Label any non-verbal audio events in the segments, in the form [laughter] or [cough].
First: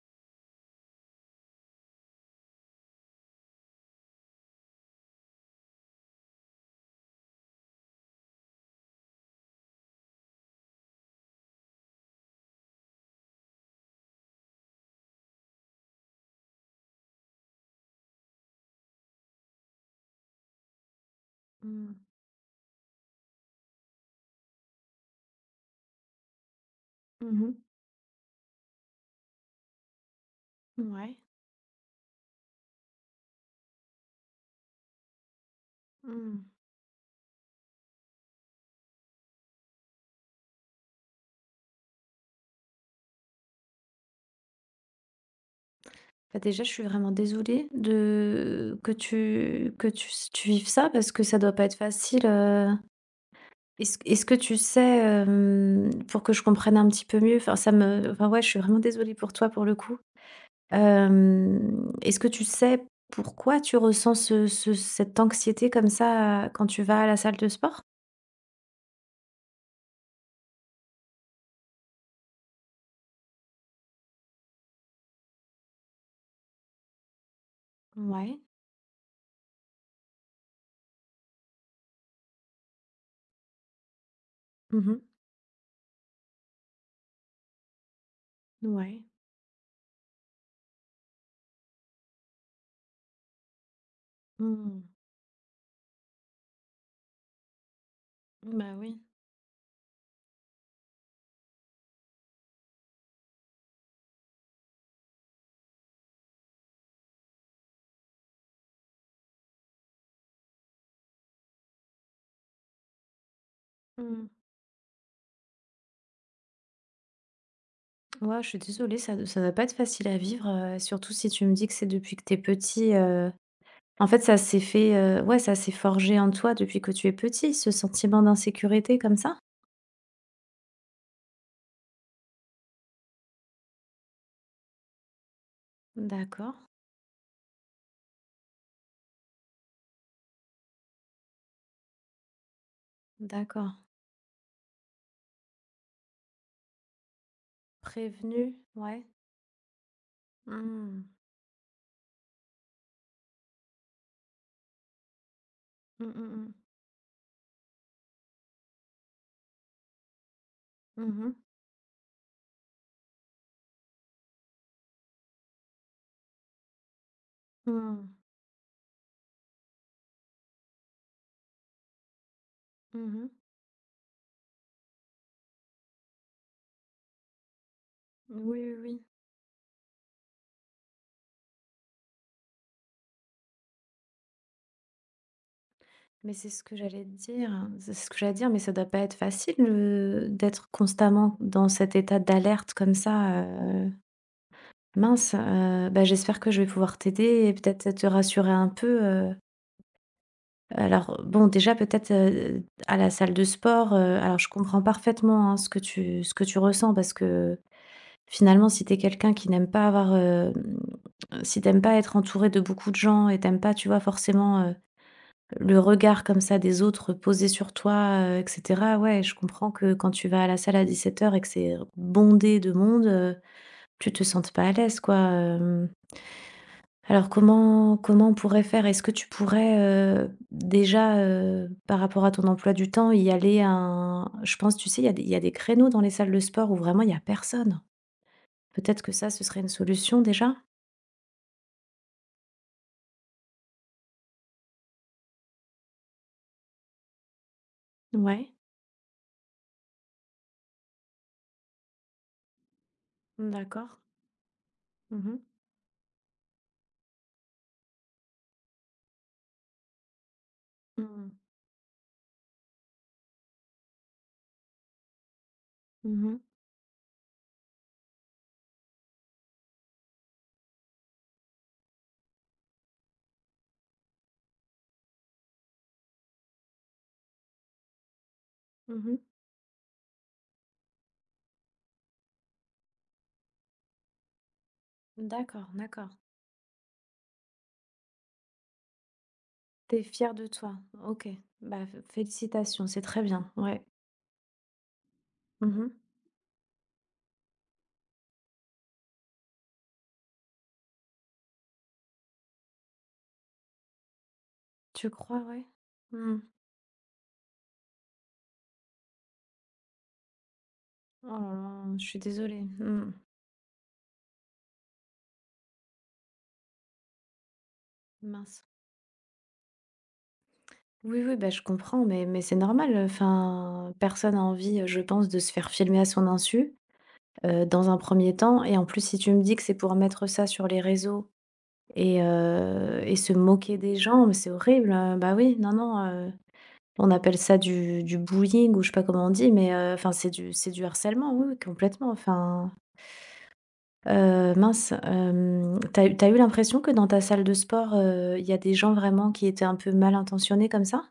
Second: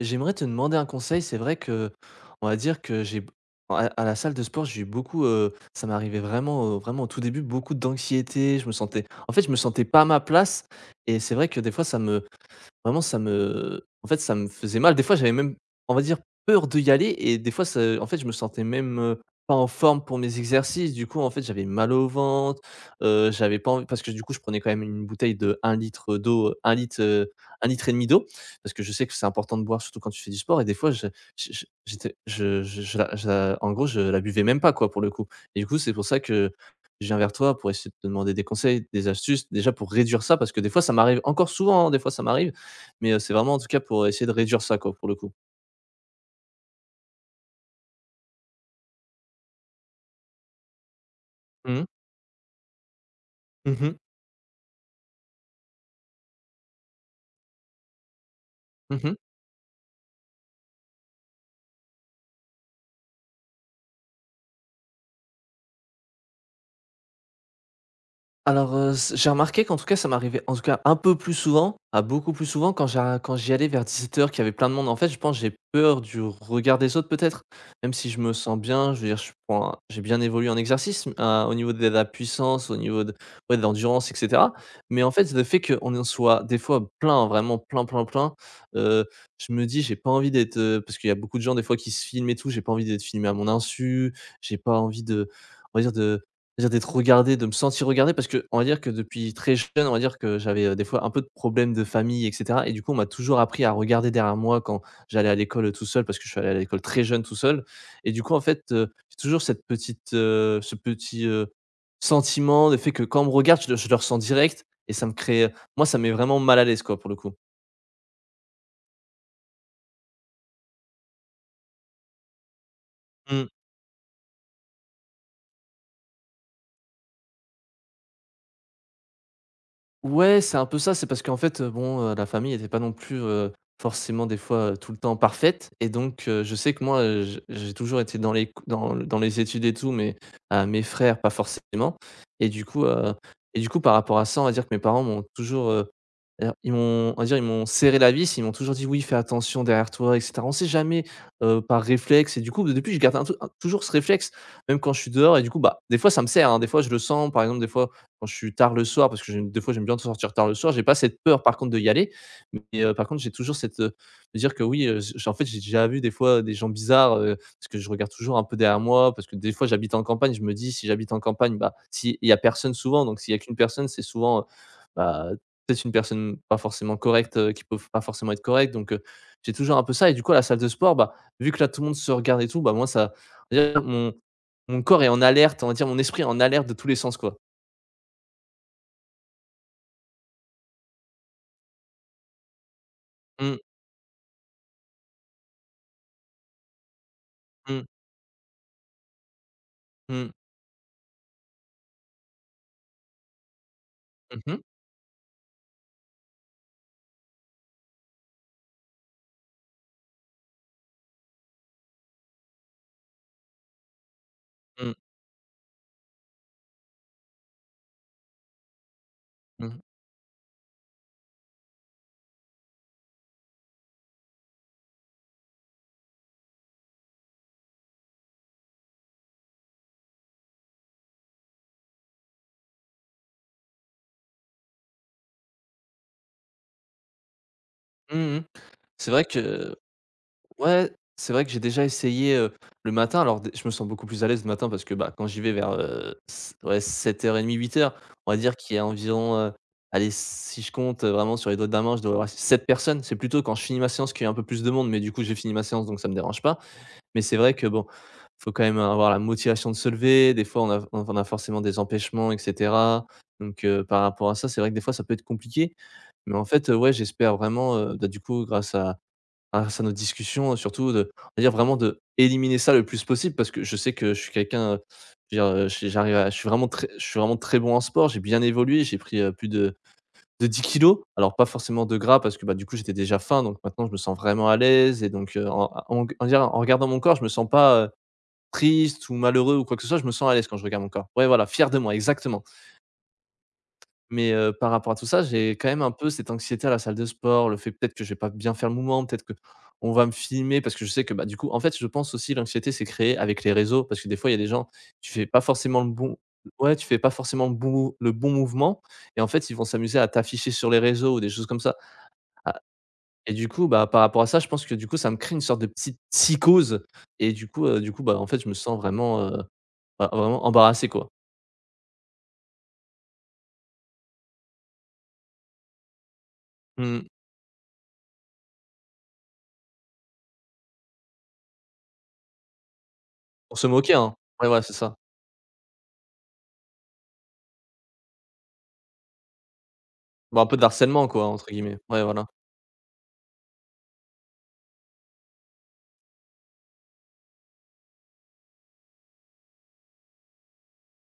J'aimerais te demander un conseil. C'est vrai que, on va dire que j'ai, à la salle de sport, j'ai eu beaucoup, ça m'arrivait vraiment, vraiment au tout début, beaucoup d'anxiété. Je me sentais, en fait, je me sentais pas à ma place. Et c'est vrai que des fois, ça me, Vraiment ça me en fait, ça me faisait mal. Des fois, j'avais même, on va dire, peur de y aller et des fois ça en fait, je me sentais même, pas en forme pour mes exercices. Du coup, en fait, j'avais mal Mmh. au ventre, j'avais pas env parce que du coup, je prenais quand même une bouteille de un litre d'eau, un litre, Mmh mh. 1,5 litre et demi d'eau parce que je sais que c'est important de boire surtout quand tu fais du sport et des fois Mouais. Je la en gros, je la buvais même pas quoi, pour le coup et du coup, c'est pour ça Mmh. que je viens vers toi pour essayer de te demander des conseils, des astuces, déjà pour réduire ça parce que des fois ça m'arrive encore souvent, hein, des fois ça m'arrive mais, c'est vraiment en tout cas pour essayer de réduire ça quoi, pour le coup. Bah, déjà, je suis vraiment désolée de que tu vives ça parce que ça doit pas être Mmh mh. facile. Mmh mh. Est-ce que tu sais, pour que je comprenne un petit peu mieux? Enfin ça me Enfin, ouais, je suis vraiment Mmh mh. désolée pour toi pour le coup. Est-ce que tu sais pourquoi tu ressens ce ce cette anxiété comme ça quand tu vas à la salle de sport? Alors, s j'ai remarqué qu'en tout cas, ça m'arrivait, en tout cas, un peu plus souvent, à beaucoup plus souvent quand j'a quand j'y allais vers 17 heures, qu'il y avait plein de monde. En fait, je pense, que j'ai peur du regard des autres peut-être? Même si je me Ouais. sens bien, je veux dire, je prends un j'ai bien évolué en exercice, m au niveau de la puissance, au niveau de ouais, de l'endurance et cetera. Mmh mh. Mais en fait, le fait qu'on en soit des fois plein, vraiment plein, plein, plein, Ouais. heu, je me dis: «J'ai pas envie d'être», parce qu'il y a beaucoup de gens des fois qui se filment et tout, j'ai pas envie d'être filmé à mon insu, j'ai pas Mmh. envie de, on va dire de c'est-à-dire d'être regardé, de me sentir regardé parce que on va Bah, dire que oui. depuis très jeune, on va dire que j'avais, des fois un peu de problèmes de famille et cetera et du coup, on m'a toujours appris à regarder derrière moi quand j'allais à l'école, tout seul parce que je suis allé à l'école très jeune tout seul et du coup, en fait, j'ai toujours cette petite, ce petit, sentiment de fait que quand on me regarde, je le ressens Mmh. direct et ça me crée, moi, ça me met vraiment mal à l'aise, quoi, pour le coup. Ouais, je suis désolée, ça doit pas être facile à vivre, surtout si tu me dis que c'est depuis que t'es petit. Mmh. En fait, ouais, ça s'est forgé en toi depuis que tu es petit, ce sentiment d'insécurité comme ça? Ouais, c'est un peu ça. C'est parce qu'en fait, bon, la famille n'était pas non plus, forcément des fois, tout le temps parfaite et donc je D'accord, sais que moi, je j'ai toujours été dans les co dans dans les études et tout, mais mes frères pas forcément et du coup, heu et du d'accord. coup, par rapport à ça, on va dire que mes parents m'ont toujours, alors ils m'ont on va dire, ils m'ont serré la vis, ils m'ont Prévenu, toujours dit: «Oui, ouais. fais attention derrière toi et cetera». On sait Mmh. jamais, par réflexe et du coup, depuis, je garde un toujours ce réflexe, même quand je suis dehors et du coup, bah, des Mmh fois ça me mh, sert, mmh. hein. Des fois, je le sens, par exemple, des fois, quand je suis tard le soir, parce que j'aime des fois, j'aime bien sortir tard le soir, j'ai pas cette Mmh mh. peur par contre de y aller. Mais, par contre, j'ai toujours cette, me dire que oui, j en fait, j'ai déjà vu des fois des gens bizarres, parce que je Mmh. regarde toujours un peu derrière moi, parce que des fois, j'habite en campagne, je me dis: «Si j'habite en campagne, bah, s'il y a personne souvent, donc Mmh. s'il y a qu'une personne, c'est souvent, bah, peut-être une personne pas forcément correcte, qui peut pas forcément être Oui, correcte», oui, donc, oui. j'ai toujours un peu ça et du coup à la salle de sport, bah, vu que là, tout le monde se regarde et tout, bah, moi ça on va dire mon corps est en alerte, on va dire mon esprit est Mais en c'est ce alerte de que tous les j'allais te sens, quoi. dire, c'est ce que j'allais dire, mais ça doit pas être facile, d'être constamment dans cet état d'alerte comme ça. Mmh, Mince. Bah, j'espère que je vais pouvoir t'aider et mmh. peut-être te rassurer un peu. Mmh. Alors bon, déjà peut-être, à la salle de sport, alors Mmh je mh. comprends parfaitement, hein, ce que tu ressens. Parce que finalement, si tu es quelqu'un qui n'aime pas avoir, si t'aimes pas être entouré de beaucoup de gens et t'aimes pas, tu vois, forcément, Mmh. le regard comme ça des autres posé sur toi, et cetera, ouais, je comprends Mmh. que quand tu vas à la salle à 17h et que c'est bondé de monde, tu te sentes pas à l'aise, quoi, hem. Alors comment on pourrait faire? Est-ce que tu pourrais, déjà, par rapport à ton emploi du temps, y aller à un, je pense, tu sais, il y a des créneaux dans les salles de sport où vraiment il y a personne. Mmh mh. Peut-être C'est que vrai ça, ce serait une que solution déjà? ouais, c'est vrai que j'ai déjà essayé, le matin. Alors dé je me sens beaucoup plus à l'aise le matin parce que, bah, quand j'y vais vers, s ouais 7 heures et demie, 8 heures, on va Ouais, dire qu'il y a environ, allez, si je compte vraiment sur les doigts de la main, je dois avoir 7 personnes. C'est plutôt quand je finis ma d'accord. séance qu'il y a un peu plus de monde, mais du coup, Mmh j'ai mh. fini ma séance donc ça me dérange pas. Mais c'est vrai que bon, faut quand même avoir la motivation de se lever. Des fois, on a Mmh on a mh. forcément des empêchements et cetera. Donc par rapport à ça, c'est vrai que des fois, ça peut être compliqué. Mais Mmh. en fait, ouais, j'espère vraiment, bah, du coup, grâce à nos discussions, surtout de on va dire vraiment d'éliminer ça le plus possible parce que je sais que je suis quelqu'un, je veux dire, j'arrive à je suis vraiment très bon en sport. J'ai bien évolué, j'ai pris, Mmh. Plus de 10 kilos alors pas forcément de gras parce que, bah, du coup, j'étais déjà faim donc maintenant je me sens vraiment à l'aise et donc en D'accord, en d'accord. g on en regardant mon corps, je me sens pas, triste ou malheureux ou quoi que ce soit, T'es es je me sens fière à l'aise de quand je toi? regarde mon corps. Ouais, OK. voilà, fier de Bah, moi, fé exactement. félicitations, c'est très bien, ouais. Mais par rapport à tout ça, j'ai quand même un Mmh. peu cette anxiété à la salle de sport, le fait peut-être que je vais pas bien faire le mouvement, peut-être que on va me filmer parce que je sais que, bah, du coup en fait, je pense aussi l'anxiété s'est créée avec les réseaux parce que des fois, il y a des gens, Tu tu fais pas crois, ouais? forcément le bon Mmh. ouais, tu fais pas forcément le bon mouvement et en fait, ils vont s'amuser à t'afficher sur les réseaux ou Oh des là choses comme ça. là, je suis désolée. Mmh. Et du coup, bah, par rapport à ça, je pense que du coup, ça me crée une sorte de petite psychose et du coup, bah, en fait, je me Mince. sens vraiment, bah, vraiment embarrassé, quoi. Oui, oui, bah, je comprends, mais c'est normal. Enfin, personne n'a envie, je pense, de se faire filmer à son insu, Mmh. Dans un premier temps. Et en plus, si tu me dis que c'est pour mettre ça sur les réseaux et se On se moquer moquait, des hein. gens, mais Ouais, c'est voilà, c'est horrible. ça. Bah oui, non, non. On appelle ça du bullying, ou je sais pas comment on dit, mais enfin, c'est Bon, un du, peu de c'est du harcèlement, quoi, harcèlement, oui, entre oui, guillemets. Ouais, complètement. voilà. Enfin, mince, t'as eu l'impression que dans ta salle de sport, il y a des gens vraiment qui étaient un peu mal intentionnés comme ça?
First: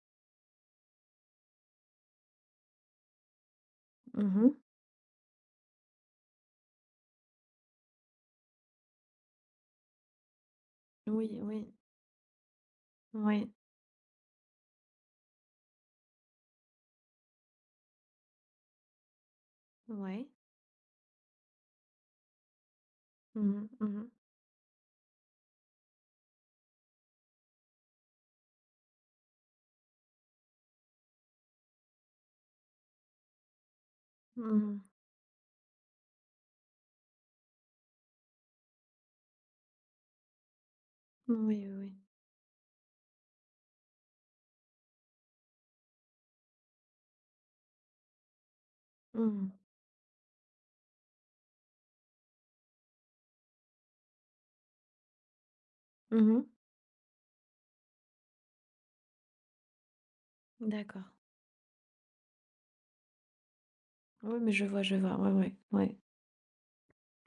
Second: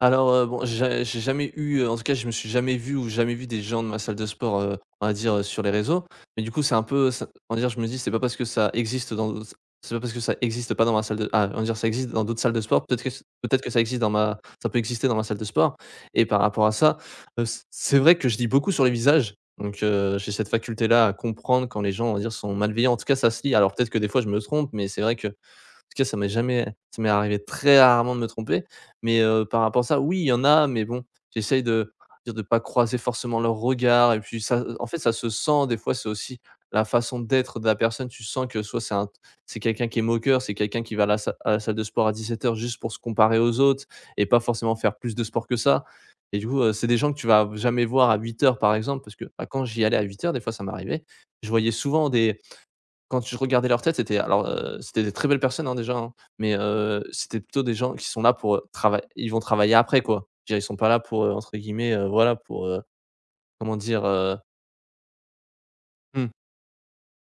Alors, bon, j'ai jamais eu, en tout cas, je me suis jamais vu ou jamais vu des gens de ma salle de Mhm. sport, on va dire, sur les réseaux. Mais du coup, c'est un peu ça on va dire, je me dis: «C'est pas parce que ça existe dans d'autres c'est pas parce que ça existe pas dans ma salle de» Oui, ah, on va oui. dire: «Ça existe dans d'autres salles de sport, peut-être que c Oui, peut-être que ça existe dans ma ça peut exister dans ma salle de sport» et par rapport à ça, c'est vrai que je dis beaucoup sur les visages. Donc, ouais. j'ai cette faculté-là à comprendre quand les gens, on va dire, sont malveillants. En tout cas, ça se Mmh lit. mh. Alors peut-être que des Mmh. fois, je me trompe, mais c'est vrai que tout cas, ça m'est jamais ça m'est arrivé très rarement de me tromper, mais par rapport à ça, oui, il y en a, mais bon, j'essaye de dire de pas croiser forcément leur regard. Et puis ça Mmh. en fait, ça se sent des fois, c'est aussi la façon d'être de la personne. Tu sens que soit c'est quelqu'un qui est moqueur, c'est quelqu'un qui va à la salle Oui, à la oui, salle de oui. sport à 17:00 juste pour se comparer aux autres et pas forcément faire plus de sport que ça et du coup, c'est des gens que tu vas jamais voir à 08:00 par exemple parce Mmh que, bah, quand mh. j'y allais à 08:00 des fois ça m'arrivait, je voyais souvent des quand je regardais leur tête, c'était alors, c'était des très belles personnes, hein, déjà, hein, Mmh. mais c'était plutôt des gens qui sont là pour, trava ils vont travailler après, quoi. Je veux dire, ils sont pas là D'accord. pour, entre guillemets, voilà, pour, comment dire? Oui, mais je vois, je vois. Ouais, ouais, ouais. Mmh.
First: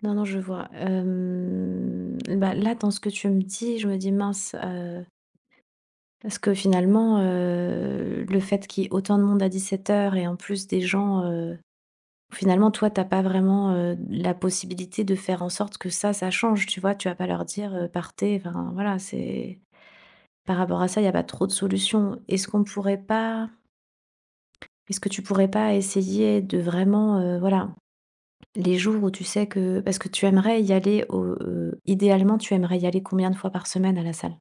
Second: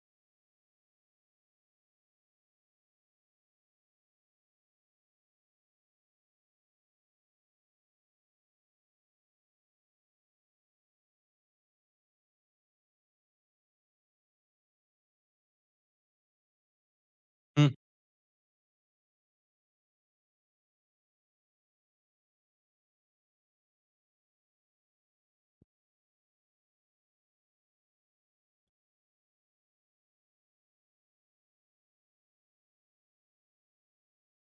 Non, non, je vois. Hem, bah, là, dans ce que tu me dis, je me dis: «Mince», parce que finalement, le fait qu'il y ait autant de monde à 17h et en plus des gens, finalement, toi, t'as pas vraiment, la possibilité de faire en sorte que ça change, tu vois? Tu vas pas leur Mmh. dire, «Partez», enfin, voilà, c'est par rapport à ça, il y a pas trop de solutions. Est-ce que tu pourrais pas essayer de vraiment, voilà, les jours où tu sais que, parce que tu aimerais y aller au idéalement, tu aimerais y aller combien de fois par semaine à la salle?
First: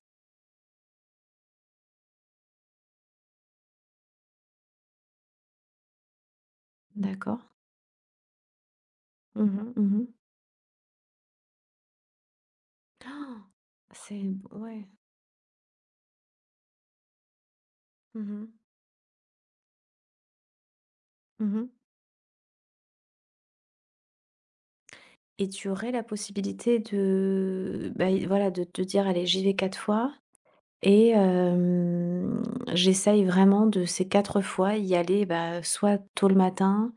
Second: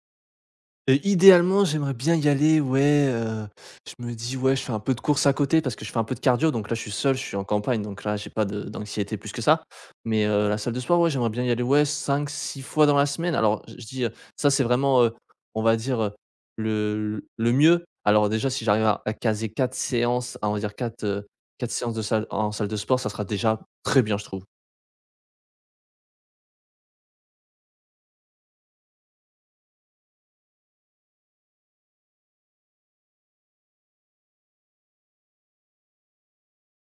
Idéalement, j'aimerais bien y aller, ouais, je me dis: «Ouais, je fais un peu de course à côté» parce que je fais un peu de cardio. Donc là, je suis seul, je suis D'accord. en campagne, donc là, j'ai pas de d'anxiété plus que Mmh ça. mh, mmh. Mais, [gasps] la salle de sport, ouais, j'aimerais bien y aller, ouais, cinq, six fois dans la semaine. Alors, je dis, C'est ça, c'est Ouais. vraiment, on va dire, le mieux. Mmh Alors déjà, mh. si j'arrive à caser 4 séances, à on va dire 4 Mmh. 4 séances de salle en salle de sport, ça sera déjà très bien, je trouve. Et tu aurais la possibilité de, bah, i voilà, de te dire: «Allez, j'y vais 4 fois et, hem, j'essaye vraiment, de ces 4 fois, y aller, bah, soit tôt le matin.»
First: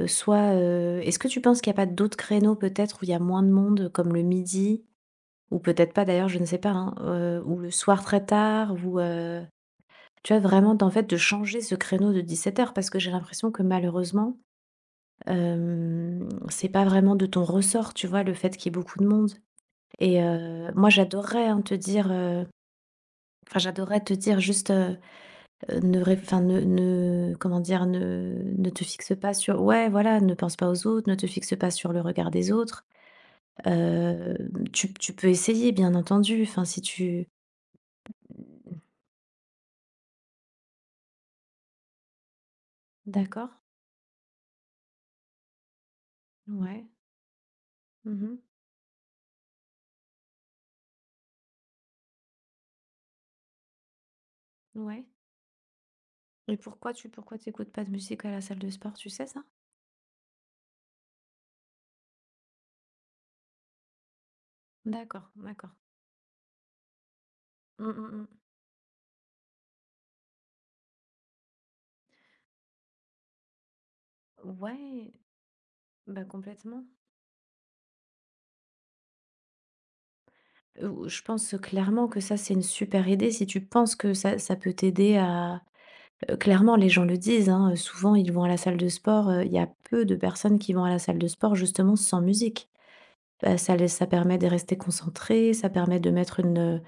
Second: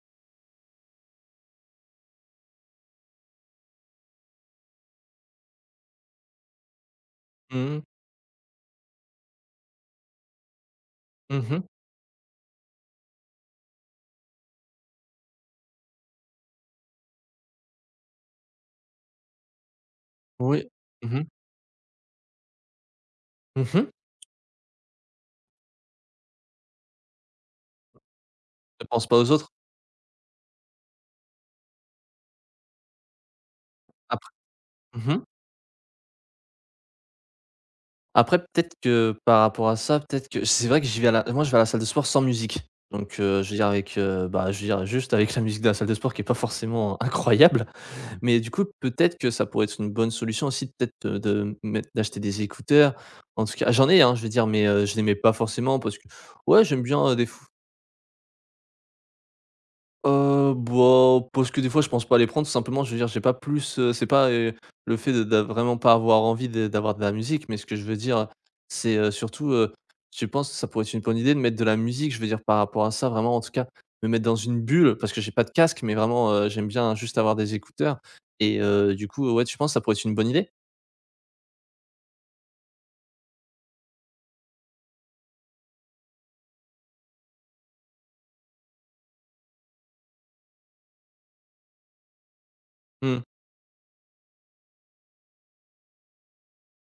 Soit, est-ce que tu penses qu'il n'y a pas d'autres créneaux peut-être où il y a moins de monde, comme le midi? Ou peut-être pas, d'ailleurs, je ne sais pas, hein, ou Mmh le mh. soir très tard ou, tu vois? Vraiment, en fait, de changer Mmh. ce créneau de 17h, parce que j'ai l'impression que malheureusement, c'est pas vraiment de ton ressort, tu vois? Le fait qu'il y ait beaucoup de monde. Oui. Moi Mmh mh. j'adorerais, hein, te dire, enfin Mmh mh. j'adorerais te dire juste, ne ré enfin ne comment dire? Ne te Je pense fixe pas aux pas autres. sur, ouais, voilà, ne pense pas aux autres, ne te fixe pas sur le regard des autres. Après Heu, tu Mmh. peux essayer bien entendu, enfin si tu Après peut-être que par rapport à ça, peut-être que c'est vrai que j'y vais à la moi je vais à la salle de sport sans musique. Donc je d'accord. veux dire avec, bah, je veux dire juste avec la musique de la salle de sport qui est pas Ouais. forcément incroyable. Mais Mmh. du coup, peut-être que ça pourrait être une bonne solution aussi peut-être, de mettre d'acheter des écouteurs. En tout cas, j'en ai, hein, je veux dire, mais je les Ouais, mets pas forcément parce que et ouais, j'aime bien, des pourquoi f t'écoutes pas de musique à la salle de sport, tu sais ça? Bah, parce que des fois je pense pas les prendre, tout simplement. Je veux dire, j'ai pas plus, c'est pas, le fait de D'accord, d'a d'accord. vraiment pas avoir envie de d'avoir de la musique. Mais ce que je veux Mmh mh, mmh. dire, c'est, surtout, je pense que ça pourrait être une bonne idée de mettre de la musique, je veux dire par rapport à ça, vraiment, en tout cas, me mettre dans une bulle Ouais, parce que j'ai pas de casque, mais bah, vraiment, j'aime complètement. bien juste avoir des écouteurs. Et du coup, ouais, tu penses que ça pourrait être une bonne idée? Je pense clairement que ça, c'est une super idée, si tu penses que ça peut t'aider à clairement, les gens le disent, hein, souvent ils vont à la salle de sport, il y a peu de personnes qui vont à la salle de sport justement sans musique. Mmh, Bah, ça permet de rester concentré, ça permet de mettre une,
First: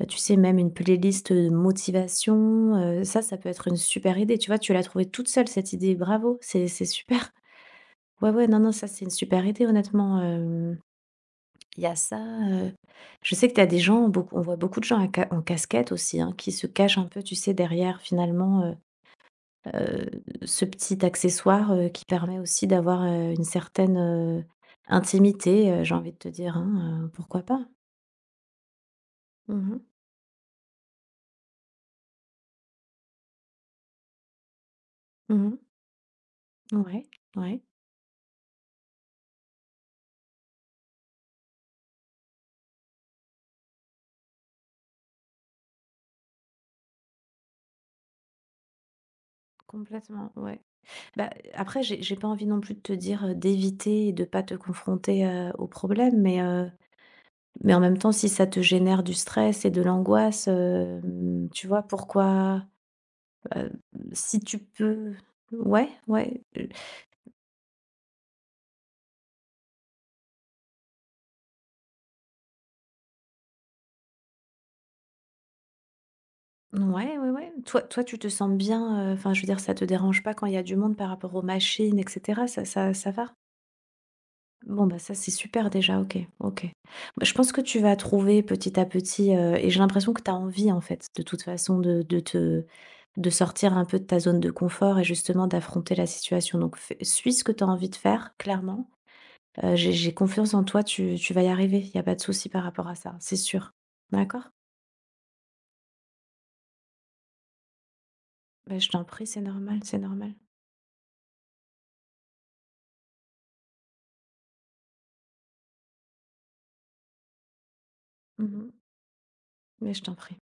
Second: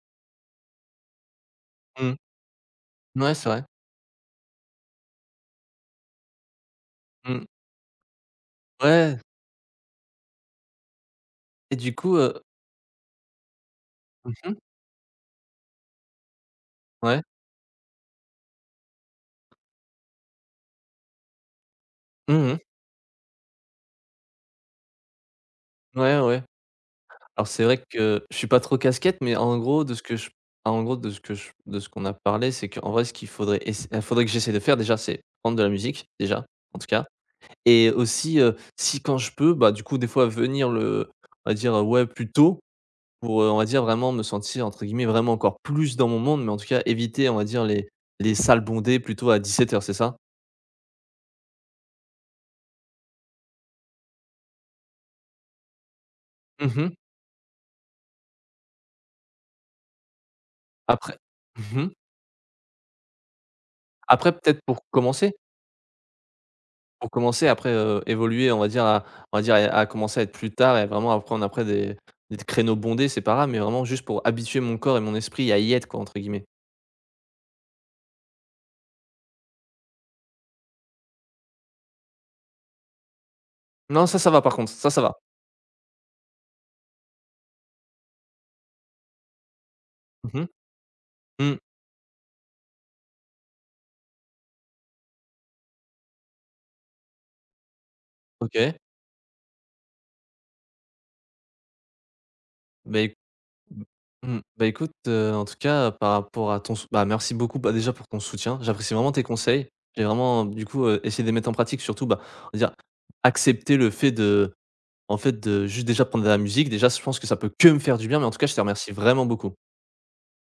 bah, tu sais, même une playlist, mmh. motivation, ça, Ouais, ça c'est peut vrai. être une super idée. Tu vois, tu l'as trouvée toute seule, cette idée, bravo, c'est super. [laughs] Mmh. Ouais, ouais, non, non, ça, c'est une Ouais super idée honnêtement, hem, et il y du a coup, ça, je sais que tu as des gens, beaucoup on voit mmh, beaucoup de gens à ca en casquette aussi, hein, qui se cachent un ouais. peu, tu sais, derrière finalement, heu heu, ce petit accessoire, qui permet Mmh. aussi d'avoir, une certaine, intimité. J'ai envie de Ouais, te ouais. dire, hein, pourquoi Alors c'est pas? vrai que je suis pas trop casquette, mais Mmh mh. En gros de ce que je de ce qu'on a parlé, c'est qu'en vrai, ce qu'il faudrait ess faudrait que j'essaie de faire déjà, c'est Mmh prendre mh. de la musique, déjà, en tout cas. Ouais, ouais, Et aussi, si quand je peux, bah, du coup, des fois venir le on va dire, ouais, plus tôt pour, on va dire vraiment me sentir entre guillemets «vraiment encore plus dans mon monde», mais en tout cas éviter, on va dire les salles bondées plutôt à 17:00, c'est ça? complètement, ouais. Bah, après, j'ai pas envie non plus de te dire, d'éviter et de pas te confronter, au problème, mais heu, Mmh. mais en même temps, si ça te génère du stress et de l'angoisse, Après hem, tu vois, Mmh. pourquoi, heu, Après si tu peut-être pour peux, commencer ouais, ouais, Pour commencer après, évoluer on va dire à commencer à être plus tard et vraiment à prendre après des créneaux bondés, c'est pas grave, mais vraiment juste pour habituer mon corps et mon esprit à y être quoi, entre guillemets. ouais, ouais, ouais. Toi, tu te sens bien, enfin, je veux dire, ça te dérange pas quand il y a du monde par rapport aux machines et cetera, ça va? Non ça, ça va. Par contre, Bon, ça, bah, ça va. ça, c'est super déjà, OK, OK. Bah, je pense que tu vas trouver petit à petit. Et j'ai l'impression que tu as Mmh mh. envie, en fait, de toute Mmh. façon, de te de sortir un peu de ta zone de confort et justement d'affronter la situation. Donc fais suis ce que tu as envie de faire, OK. clairement. J'ai confiance en toi, tu vas y arriver. Il y a pas de souci par rapport à Bah éc ça, c'est sûr. Mmh. D'accord? Bah écoute, en tout cas par rapport à ton sou bah merci beaucoup, bah déjà pour ton soutien. Bah, je J'apprécie t'en vraiment tes prie, c'est conseils. normal, c'est J'ai normal. vraiment du coup, essayé de les mettre en pratique, surtout, bah, on va dire accepter le fait de en fait de juste déjà prendre de la musique. Déjà je pense que ça peut que me faire du bien, mais en tout cas je te Mmh. remercie vraiment beaucoup. Mais je t'en prie.